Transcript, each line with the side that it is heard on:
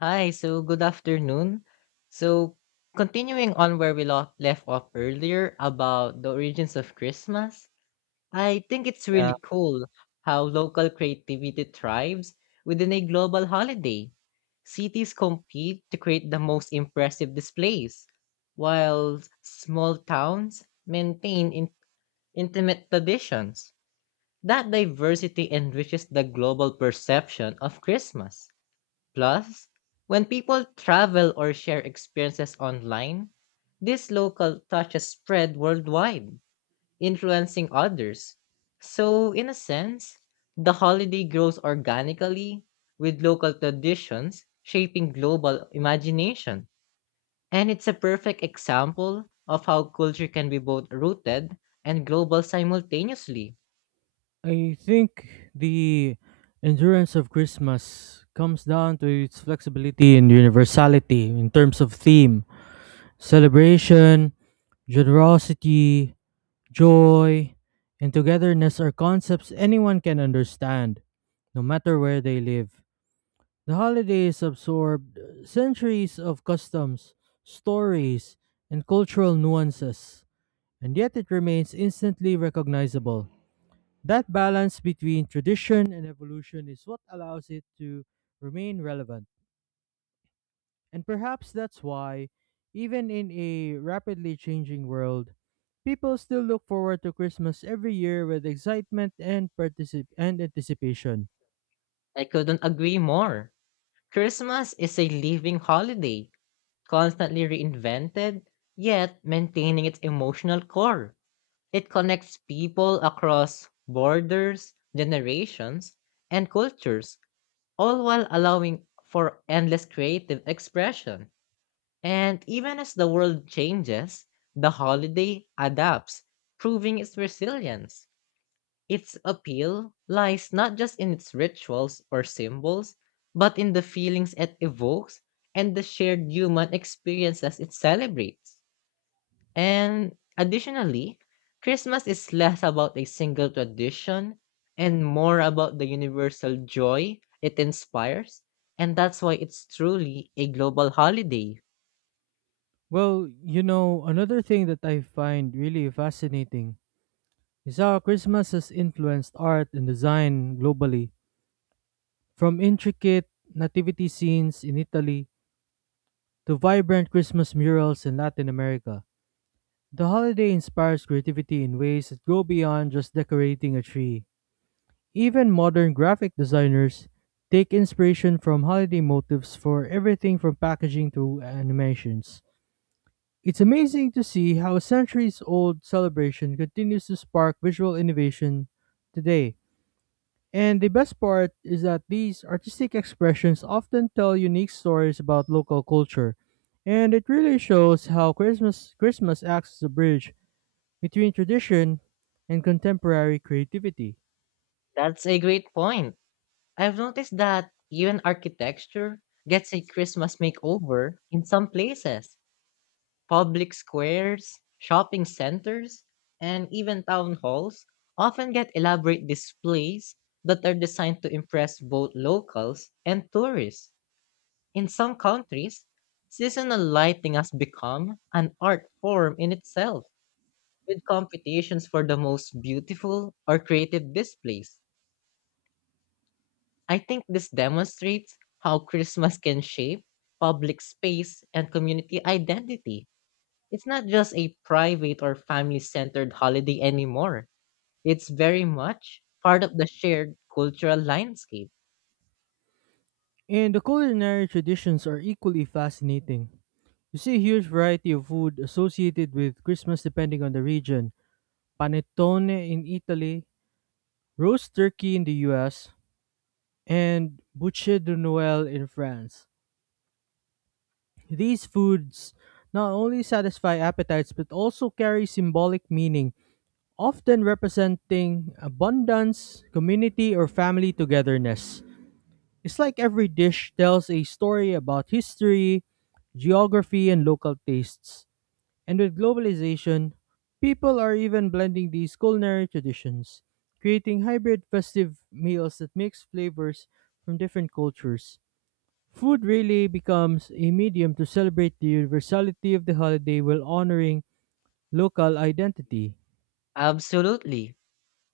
left: Hi, so good afternoon. So, continuing on where left off earlier about the origins of Christmas, I think it's
right: Yeah,
left: really cool how local creativity thrives within a global holiday. Cities compete to create the most impressive displays, while small towns maintain intimate traditions. That diversity enriches the global perception of Christmas. Plus, when people travel or share experiences online, these local touches spread worldwide, influencing others. So, in a sense, the holiday grows organically with local traditions shaping global imagination. And it's a perfect example of how culture can be both rooted and global simultaneously.
right: I think the endurance of Christmas comes down to its flexibility and universality in terms of theme, celebration, generosity, joy, and togetherness are concepts anyone can understand, no matter where they live. The holidays absorbed centuries of customs, stories, and cultural nuances, and yet it remains instantly recognizable. That balance between tradition and evolution is what allows it to remain relevant. And perhaps that's why, even in a rapidly changing world, people still look forward to Christmas every year with excitement and and anticipation.
left: I couldn't agree more. Christmas is a living holiday constantly reinvented, yet maintaining its emotional core. It connects people across borders, generations, and cultures, all while allowing for endless creative expression. And even as the world changes, the holiday adapts, proving its resilience. Its appeal lies not just in its rituals or symbols, but in the feelings it evokes and the shared human experiences it celebrates. And additionally, Christmas is less about a single tradition and more about the universal joy it inspires, and that's why it's truly a global holiday.
right: Well, another thing that I find really fascinating is how Christmas has influenced art and design globally. From intricate nativity scenes in Italy to vibrant Christmas murals in Latin America. The holiday inspires creativity in ways that go beyond just decorating a tree. Even modern graphic designers take inspiration from holiday motifs for everything from packaging to animations. It's amazing to see how a centuries old celebration continues to spark visual innovation today. And the best part is that these artistic expressions often tell unique stories about local culture. And it really shows how Christmas acts as a bridge between tradition and contemporary creativity.
left: That's a great point. I've noticed that even architecture gets a Christmas makeover in some places. Public squares, shopping centers, and even town halls often get elaborate displays that are designed to impress both locals and tourists. In some countries, seasonal lighting has become an art form in itself, with competitions for the most beautiful or creative displays. I think this demonstrates how Christmas can shape public space and community identity. It's not just a private or family centered holiday anymore. It's very much part of the shared cultural landscape.
right: And the culinary traditions are equally fascinating. You see a huge variety of food associated with Christmas depending on the region. Panettone in Italy, roast turkey in the US, and bouche de Noël in France. These foods not only satisfy appetites but also carry symbolic meaning, often representing abundance, community, or family togetherness. It's like every dish tells a story about history, geography, and local tastes. And with globalization, people are even blending these culinary traditions, creating hybrid festive meals that mix flavors from different cultures. Food really becomes a medium to celebrate the universality of the holiday while honoring local identity.
left: Absolutely.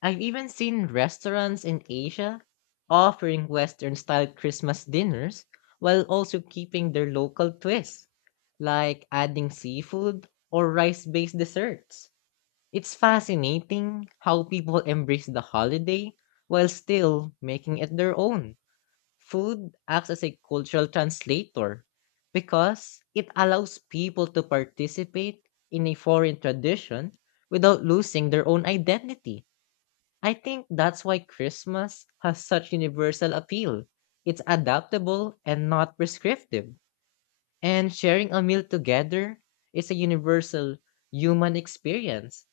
left: I've even seen restaurants in Asia offering Western style Christmas dinners while also keeping their local twists, like adding seafood or rice based desserts. It's fascinating how people embrace the holiday while still making it their own. Food acts as a cultural translator because it allows people to participate in a foreign tradition without losing their own identity. I think that's why Christmas has such universal appeal. It's adaptable and not prescriptive. And sharing a meal together is a universal human experience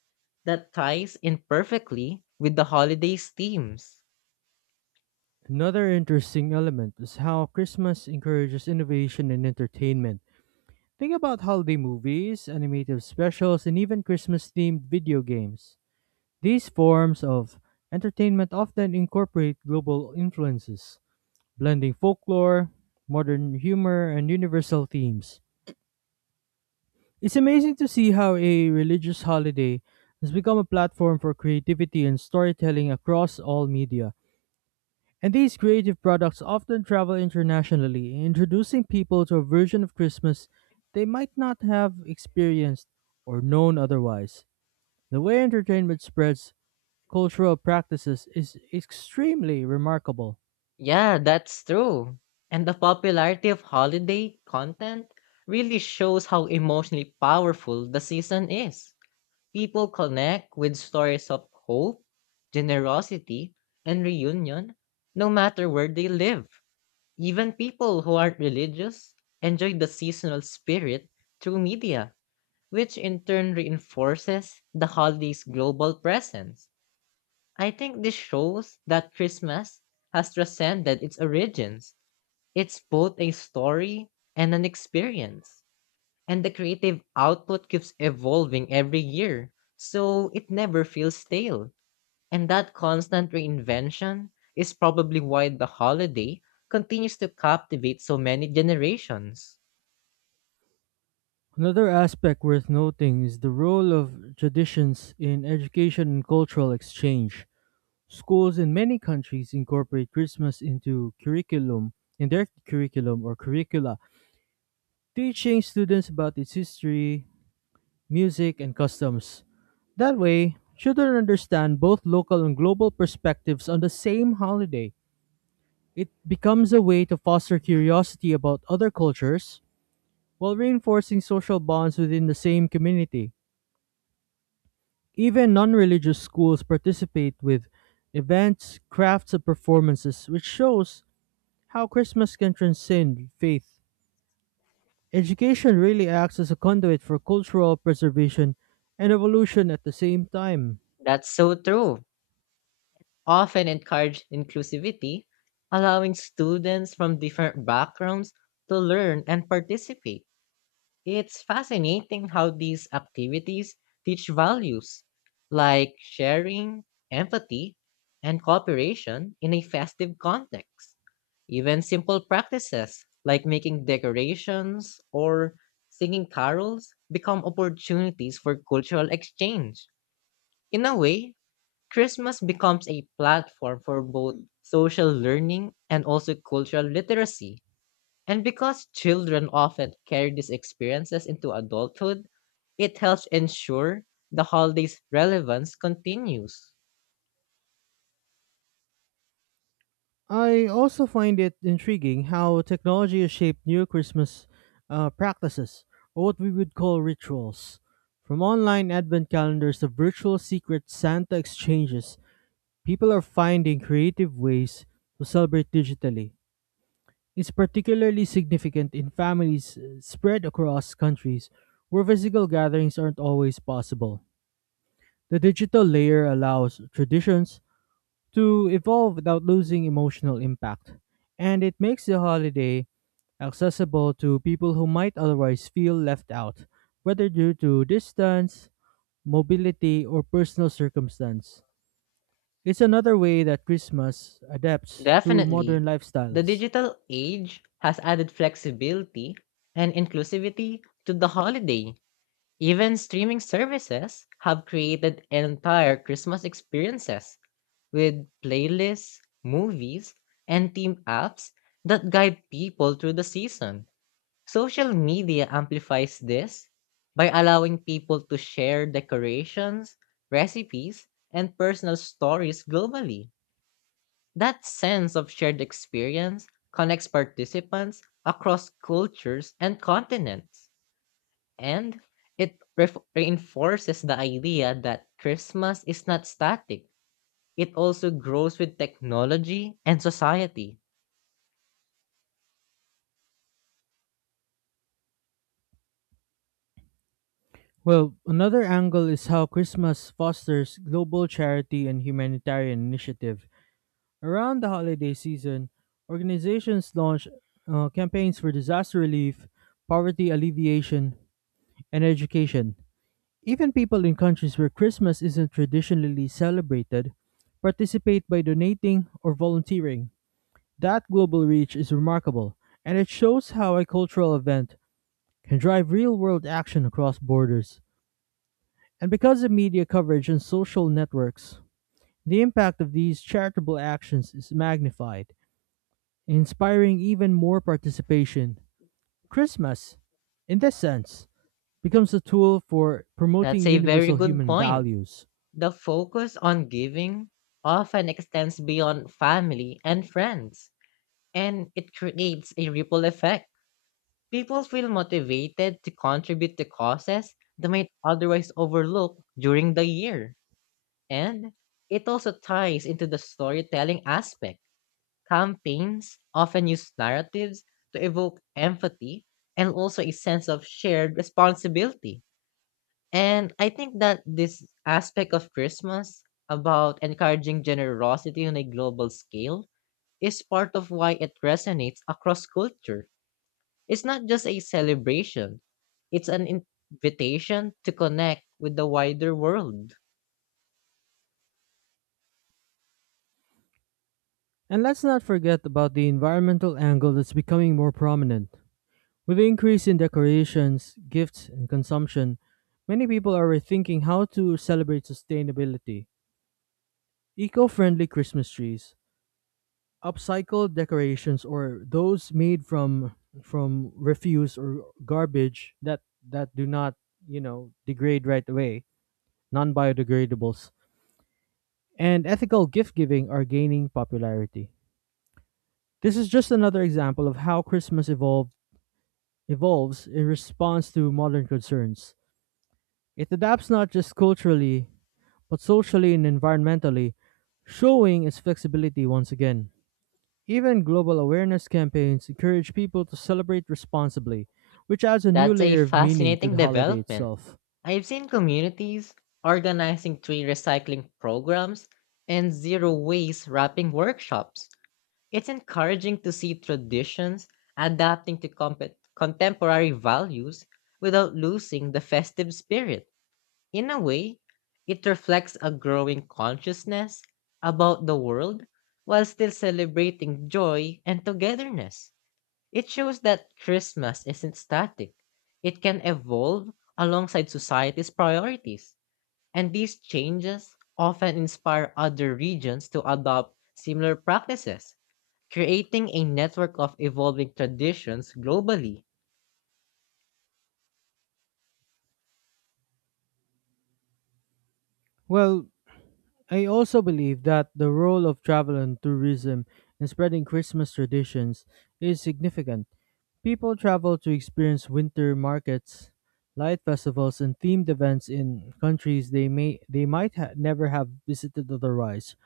left: that ties in perfectly with the holiday's themes.
right: Another interesting element is how Christmas encourages innovation and entertainment. Think about holiday movies, animated specials, and even Christmas themed video games. These forms of entertainment often incorporate global influences, blending folklore, modern humor, and universal themes. It's amazing to see how a religious holiday has become a platform for creativity and storytelling across all media. And these creative products often travel internationally, introducing people to a version of Christmas they might not have experienced or known otherwise. The way entertainment spreads cultural practices is extremely remarkable.
left: Yeah, that's true. And the popularity of holiday content really shows how emotionally powerful the season is. People connect with stories of hope, generosity, and reunion, no matter where they live. Even people who aren't religious enjoy the seasonal spirit through media, which in turn reinforces the holiday's global presence. I think this shows that Christmas has transcended its origins. It's both a story and an experience, and the creative output keeps evolving every year, so it never feels stale. And that constant reinvention is probably why the holiday continues to captivate so many generations.
right: Another aspect worth noting is the role of traditions in education and cultural exchange. Schools in many countries incorporate Christmas into curriculum in their curriculum or curricula, teaching students about its history, music, and customs. That way, children understand both local and global perspectives on the same holiday. It becomes a way to foster curiosity about other cultures while reinforcing social bonds within the same community. Even non religious schools participate with events, crafts, and performances, which shows how Christmas can transcend faith. Education really acts as a conduit for cultural preservation and evolution at the same time.
left: That's so true. Often encourage inclusivity, allowing students from different backgrounds to learn and participate. It's fascinating how these activities teach values like sharing, empathy, and cooperation in a festive context. Even simple practices like making decorations or singing carols become opportunities for cultural exchange. In a way, Christmas becomes a platform for both social learning and also cultural literacy. And because children often carry these experiences into adulthood, it helps ensure the holiday's relevance continues.
right: I also find it intriguing how technology has shaped new Christmas practices, or what we would call rituals. From online advent calendars to virtual secret Santa exchanges, people are finding creative ways to celebrate digitally. It's particularly significant in families spread across countries where physical gatherings aren't always possible. The digital layer allows traditions to evolve without losing emotional impact, and it makes the holiday accessible to people who might otherwise feel left out, whether due to distance, mobility, or personal circumstance. It's another way that Christmas adapts to modern
left: Definitely, the
right: lifestyles.
left: digital age has added flexibility and inclusivity to the holiday. Even streaming services have created entire Christmas experiences with playlists, movies, and theme apps that guide people through the season. Social media amplifies this by allowing people to share decorations, recipes, and personal stories globally. That sense of shared experience connects participants across cultures and continents. And reinforces the idea that Christmas is not static, it also grows with technology and society.
right: Well, another angle is how Christmas fosters global charity and humanitarian initiative. Around the holiday season, organizations launch campaigns for disaster relief, poverty alleviation, and education. Even people in countries where Christmas isn't traditionally celebrated participate by donating or volunteering. That global reach is remarkable, and it shows how a cultural event can drive real world action across borders. And because of media coverage and social networks, the impact of these charitable actions is magnified, inspiring even more participation. Christmas, in this sense, becomes a tool for promoting
left: That's a very
right: universal
left: good
right: human
left: point.
right: values.
left: The focus on giving often extends beyond family and friends, and it creates a ripple effect. People feel motivated to contribute to causes they might otherwise overlook during the year. And it also ties into the storytelling aspect. Campaigns often use narratives to evoke empathy and also a sense of shared responsibility. And I think that this aspect of Christmas about encouraging generosity on a global scale is part of why it resonates across culture. It's not just a celebration, it's an invitation to connect with the wider world.
right: And let's not forget about the environmental angle that's becoming more prominent. With the increase in decorations, gifts, and consumption, many people are rethinking how to celebrate sustainability. Eco friendly Christmas trees, upcycled decorations, or those made from refuse or garbage that do not degrade right away, non-biodegradables, and ethical gift giving are gaining popularity. This is just another example of how Christmas evolved evolves in response to modern concerns. It adapts not just culturally but socially and environmentally, showing its flexibility once again. Even global awareness campaigns encourage people to celebrate responsibly, which adds a new
left: That's a
right: layer of meaning to
left: fascinating
right: the holiday
left: development.
right: itself.
left: I've seen communities organizing tree recycling programs and zero waste wrapping workshops. It's encouraging to see traditions adapting to contemporary values without losing the festive spirit. In a way, it reflects a growing consciousness about the world while still celebrating joy and togetherness. It shows that Christmas isn't static. It can evolve alongside society's priorities, and these changes often inspire other regions to adopt similar practices, creating a network of evolving traditions globally.
right: Well, I also believe that the role of travel and tourism in spreading Christmas traditions is significant. People travel to experience winter markets, light festivals, and themed events in countries they might never have visited otherwise.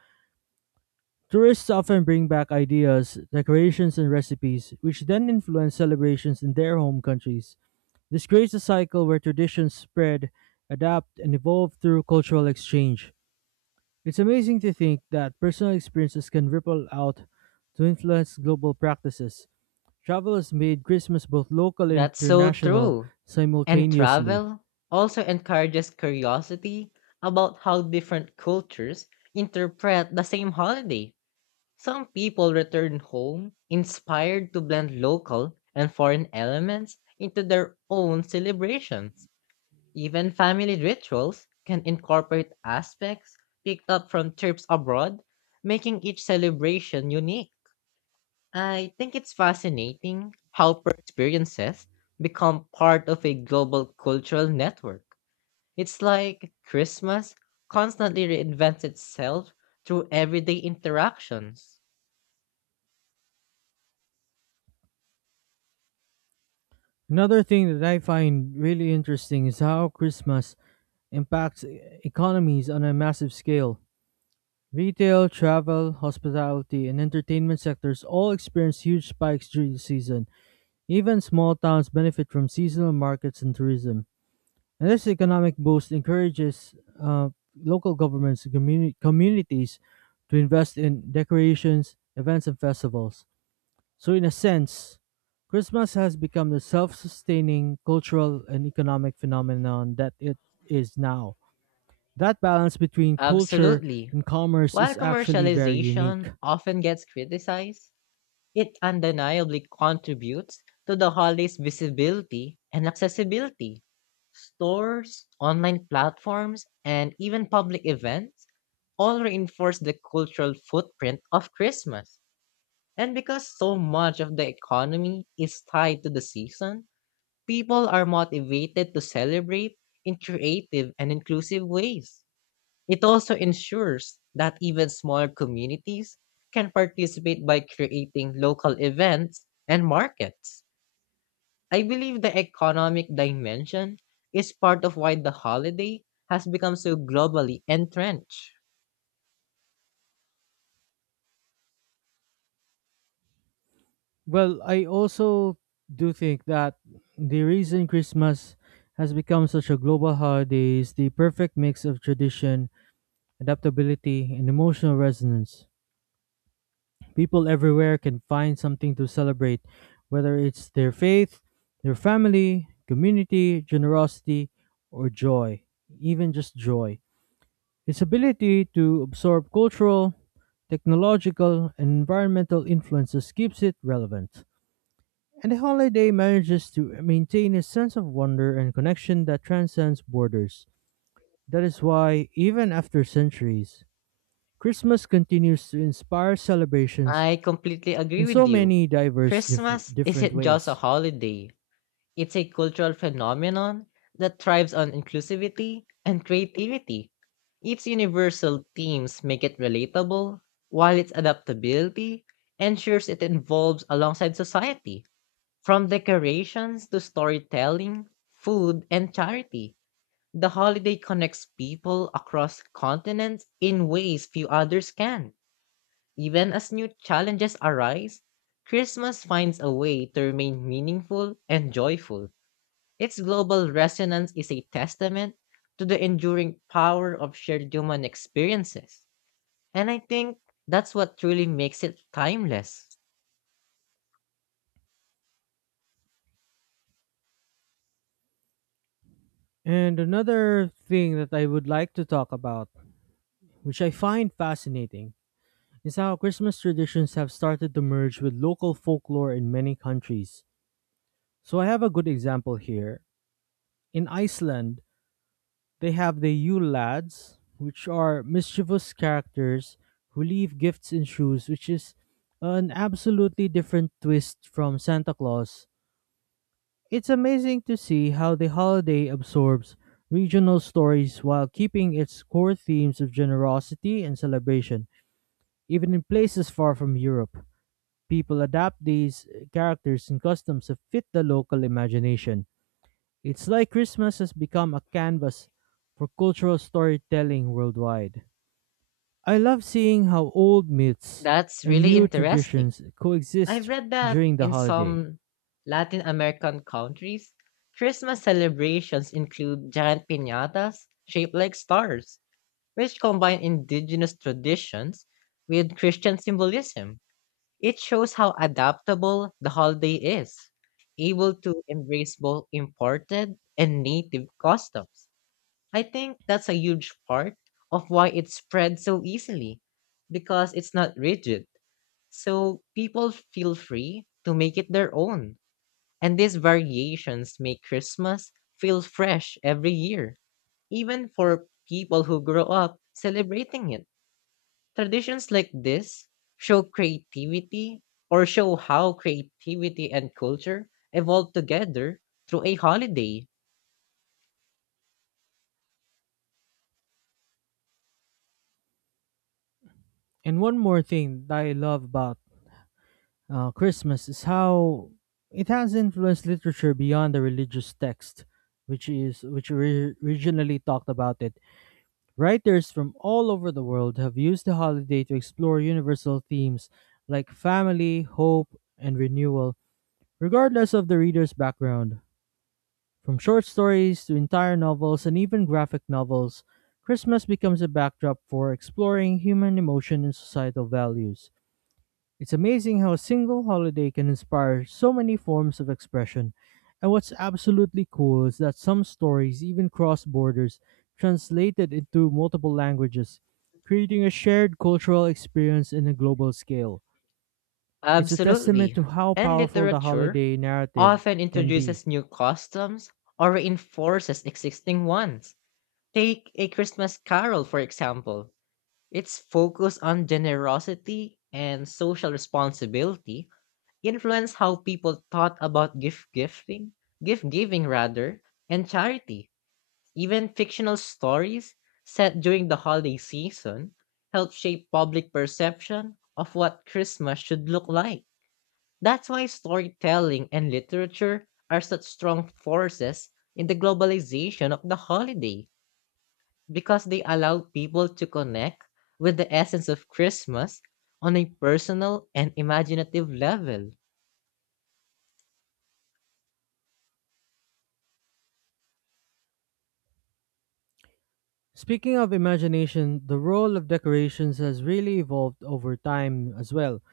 right: Tourists often bring back ideas, decorations, and recipes, which then influence celebrations in their home countries. This creates a cycle where traditions spread, adapt, and evolve through cultural exchange. It's amazing to think that personal experiences can ripple out to influence global practices. Travel has made Christmas both local and
left: That's so
right: international
left: true. And
right: simultaneously.
left: travel also encourages curiosity about how different cultures interpret the same holiday. Some people return home inspired to blend local and foreign elements into their own celebrations. Even family rituals can incorporate aspects picked up from trips abroad, making each celebration unique. I think it's fascinating how per experiences become part of a global cultural network. It's like Christmas constantly reinvents itself through everyday interactions.
right: Another thing that I find really interesting is how Christmas impacts economies on a massive scale. Retail, travel, hospitality, and entertainment sectors all experienced huge spikes during the season. Even small towns benefit from seasonal markets and tourism. And this economic boost encourages uh, local governments and communities to invest in decorations, events, and festivals. So, in a sense, Christmas has become the self sustaining cultural and economic phenomenon that it is now. That balance between culture
left: Absolutely.
right: and commerce
left: While
right: is actually very
left: commercialization
right: unique.
left: often gets criticized, it undeniably contributes to the holiday's visibility and accessibility. Stores, online platforms, and even public events all reinforce the cultural footprint of Christmas. And because so much of the economy is tied to the season, people are motivated to celebrate in creative and inclusive ways. It also ensures that even small communities can participate by creating local events and markets. I believe the economic dimension is part of why the holiday has become so globally entrenched.
right: Well, I also do think that the reason Christmas has become such a global holiday is the perfect mix of tradition, adaptability, and emotional resonance. People everywhere can find something to celebrate, whether it's their faith, their family, community, generosity, or joy, even just joy. Its ability to absorb cultural, technological, and environmental influences keeps it relevant. And the holiday manages to maintain a sense of wonder and connection that transcends borders. That is why, even after centuries, Christmas continues to inspire celebrations
left: I completely
right: in
left: agree
right: so
left: with you.
right: many diverse,
left: Christmas
right: different
left: isn't just a
right: ways.
left: holiday, it's a cultural phenomenon that thrives on inclusivity and creativity. Its universal themes make it relatable, while its adaptability ensures it evolves alongside society. From decorations to storytelling, food, and charity, the holiday connects people across continents in ways few others can. Even as new challenges arise, Christmas finds a way to remain meaningful and joyful. Its global resonance is a testament to the enduring power of shared human experiences. And I think that's what truly makes it timeless.
right: And another thing that I would like to talk about, which I find fascinating, is how Christmas traditions have started to merge with local folklore in many countries. So I have a good example here. In Iceland, they have the Yule Lads, which are mischievous characters who leave gifts in shoes, which is an absolutely different twist from Santa Claus. It's amazing to see how the holiday absorbs regional stories while keeping its core themes of generosity and celebration, even in places far from Europe. People adapt these characters and customs to fit the local imagination. It's like Christmas has become a canvas for cultural storytelling worldwide. I love seeing how old myths
left: That's
right: and
left: really
right: new
left: interesting.
right: traditions
left: I've
right: coexist
left: read that
right: during the
left: in
right: holiday.
left: some Latin American countries, Christmas celebrations include giant piñatas shaped like stars, which combine indigenous traditions with Christian symbolism. It shows how adaptable the holiday is, able to embrace both imported and native customs. I think that's a huge part of why it spread so easily because it's not rigid. So people feel free to make it their own. And these variations make Christmas feel fresh every year, even for people who grow up celebrating it. Traditions like this show creativity or show how creativity and culture evolve together through a holiday.
right: And one more thing that I love about Christmas is how it has influenced literature beyond the religious text, which originally talked about it. Writers from all over the world have used the holiday to explore universal themes like family, hope, and renewal. Regardless of the reader's background, from short stories to entire novels and even graphic novels, Christmas becomes a backdrop for exploring human emotion and societal values. It's amazing how a single holiday can inspire so many forms of expression. And what's absolutely cool is that some stories even cross borders, translated into multiple languages, creating a shared cultural experience in a global scale. It's a testament
left: Absolutely.
right: to how
left: And
right: powerful the
left: literature
right: holiday narrative
left: often
right: can be.
left: introduces new customs or reinforces existing ones. Take A Christmas Carol, for example. Its focus on generosity and social responsibility influenced how people thought about gift gifting, gift giving rather, and charity. Even fictional stories set during the holiday season help shape public perception of what Christmas should look like. That's why storytelling and literature are such strong forces in the globalization of the holiday because they allow people to connect with the essence of Christmas on a personal and imaginative level.
right: Speaking of imagination, the role of decorations has really evolved over time as well.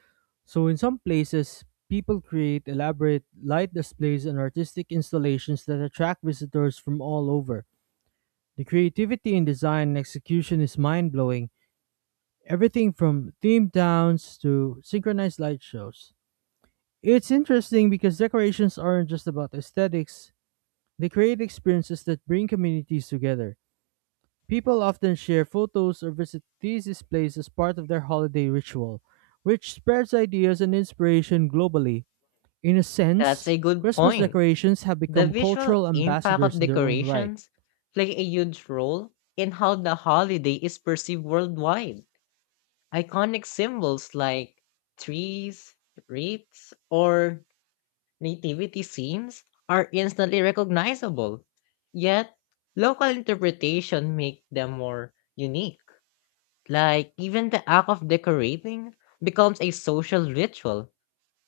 right: So, in some places, people create elaborate light displays and artistic installations that attract visitors from all over. The creativity in design and execution is mind blowing, everything from themed towns to synchronized light shows. It's interesting because decorations aren't just about aesthetics, they create experiences that bring communities together. People often share photos or visit these displays as part of their holiday ritual, which spreads ideas and inspiration globally. In a
left: That's
right: sense,
left: a good
right: Christmas
left: point.
right: decorations have
left: The
right: become
left: visual
right: cultural
left: impact
right: ambassadors
left: of
right: in their own right.
left: decorations play a huge role in how the holiday is perceived worldwide. Iconic symbols like trees, wreaths, or nativity scenes are instantly recognizable. Yet, local interpretation make them more unique. Like even the act of decorating becomes a social ritual,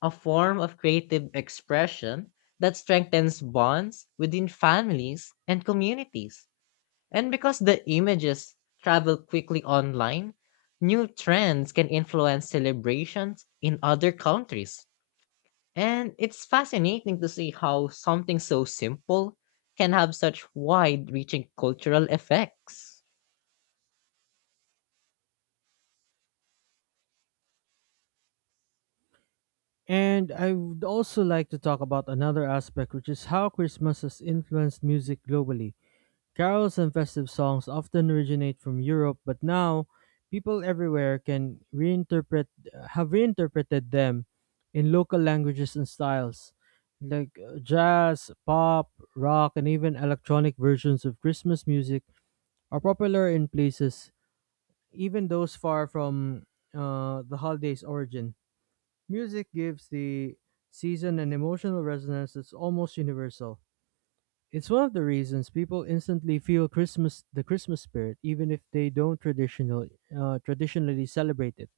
left: a form of creative expression that strengthens bonds within families and communities. And because the images travel quickly online, new trends can influence celebrations in other countries. And it's fascinating to see how something so simple can have such wide reaching cultural effects.
right: And I would also like to talk about another aspect, which is how Christmas has influenced music globally. Carols and festive songs often originate from Europe, but now people everywhere can reinterpret have reinterpreted them in local languages and styles, like jazz, pop, rock, and even electronic versions of Christmas music are popular in places even those far from the holiday's origin. Music gives the season an emotional resonance that's almost universal. It's one of the reasons people instantly feel Christmas, the Christmas spirit, even if they don't traditionally celebrate it.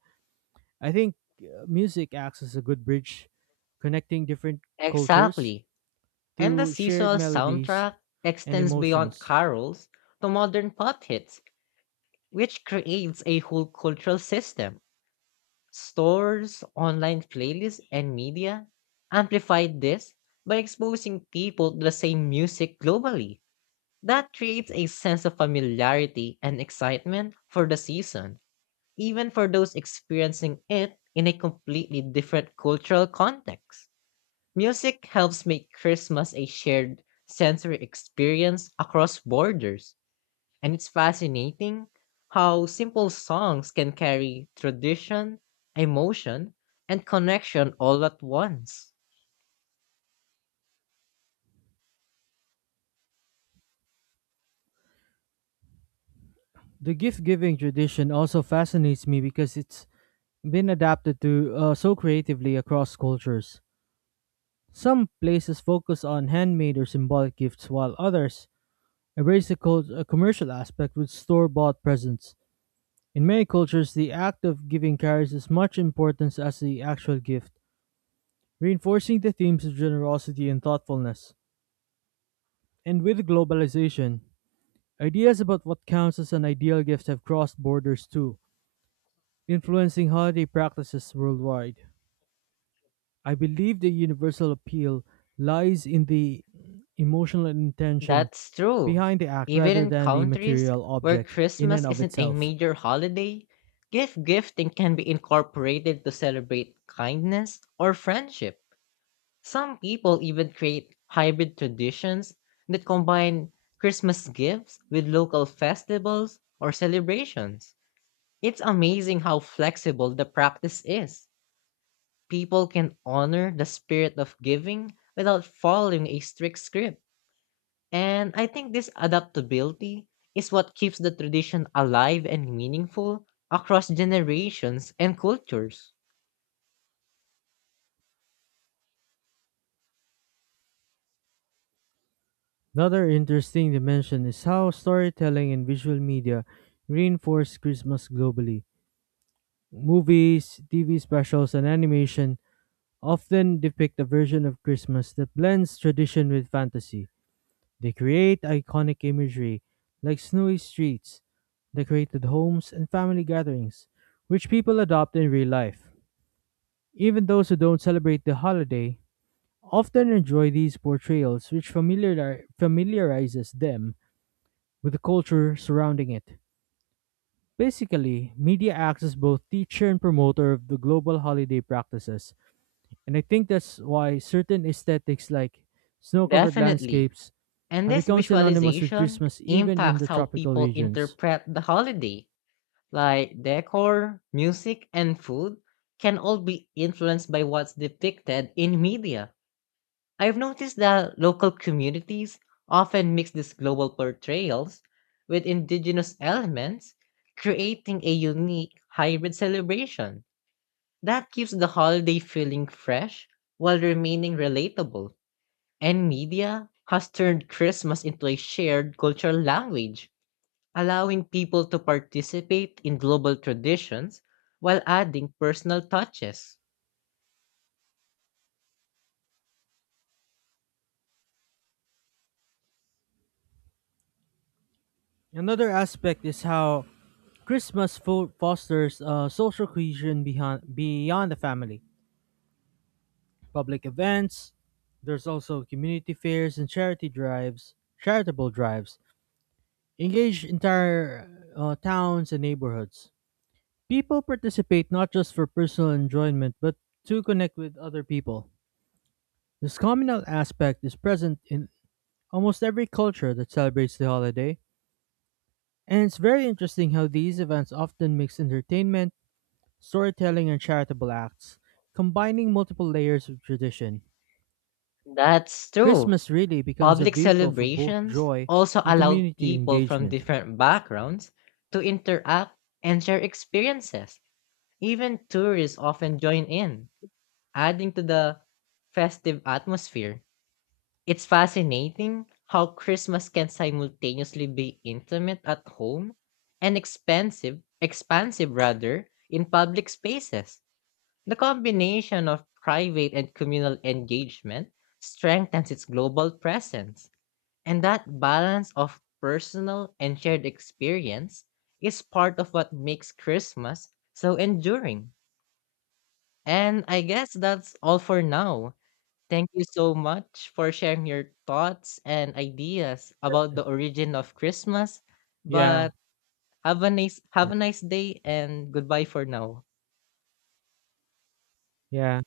right: I think music acts as a good bridge, connecting different cultures
left: Exactly. And the
right: through shared
left: seasonal
right: melodies
left: soundtrack
right: and
left: extends beyond
right: emotions.
left: carols to modern pop hits which creates a whole cultural system. Stores, online playlists, and media amplified this by exposing people to the same music globally. That creates a sense of familiarity and excitement for the season, even for those experiencing it in a completely different cultural context. Music helps make Christmas a shared sensory experience across borders and it's fascinating how simple songs can carry tradition, emotion, and connection all at once.
right: The gift giving tradition also fascinates me because it's been adapted to so creatively across cultures. Some places focus on handmade or symbolic gifts, while others embrace the commercial aspect with store bought presents. In many cultures, the act of giving carries as much importance as the actual gift, reinforcing the themes of generosity and thoughtfulness. And with globalization, ideas about what counts as an ideal gift have crossed borders too, influencing holiday practices worldwide. I believe the universal appeal lies in the emotional intention
left: That's true.
right: behind the act
left: Even
right: rather
left: in
right: than the
left: countries
right: material
left: where
right: object in and
left: Christmas
right: of
left: isn't a
right: itself.
left: major holiday, gift gifting can be incorporated to celebrate kindness or friendship. Some people even create hybrid traditions that combine Christmas gifts with local festivals or celebrations. It's amazing how flexible the practice is. People can honor the spirit of giving without following a strict script. And I think this adaptability is what keeps the tradition alive and meaningful across generations and cultures.
right: Another interesting dimension is how storytelling and visual media reinforce Christmas globally. Movies, TV specials, and animation often depict a version of Christmas that blends tradition with fantasy. They create iconic imagery like snowy streets, decorated homes, and family gatherings, which people adopt in real life. Even those who don't celebrate the holiday often enjoy these portrayals, which familiarizes them with the culture surrounding it. Basically, media acts as both teacher and promoter of the global holiday practices, and I think that's why certain aesthetics like snow covered
left: Definitely.
right: landscapes
left: And
right: have
left: this
right: become synonymous with
left: visualization
right: Christmas even in the
left: impacts how
right: tropical
left: people
right: regions.
left: interpret the holiday. Like decor, music, and food can all be influenced by what's depicted in media. I've noticed that local communities often mix these global portrayals with indigenous elements, creating a unique hybrid celebration that keeps the holiday feeling fresh while remaining relatable. And media has turned Christmas into a shared cultural language, allowing people to participate in global traditions while adding personal touches.
right: Another aspect is how Christmas fosters social cohesion behind beyond the family. Public events, there's also community fairs and charitable drives engage entire towns and neighborhoods. People participate not just for personal enjoyment, but to connect with other people. This communal aspect is present in almost every culture that celebrates the holiday, and it's very interesting how these events often mix entertainment, storytelling, and charitable acts, combining multiple layers of tradition.
left: That's true.
right: Christmas really becomes a
left: Public
right: vehicle for both
left: celebrations
right: joy
left: also
right: and
left: allow
right: community
left: people from
right: engagement.
left: different backgrounds to interact and share experiences. Even tourists often join in, adding to the festive atmosphere. It's fascinating how Christmas can simultaneously be intimate at home and expensive, expansive rather, in public spaces. The combination of private and communal engagement strengthens its global presence. And that balance of personal and shared experience is part of what makes Christmas so enduring. And I guess that's all for now. Thank you so much for sharing your thoughts and ideas about the origin of Christmas.
right: Yeah,
left: But have a nice day and goodbye for now.
right: yeah.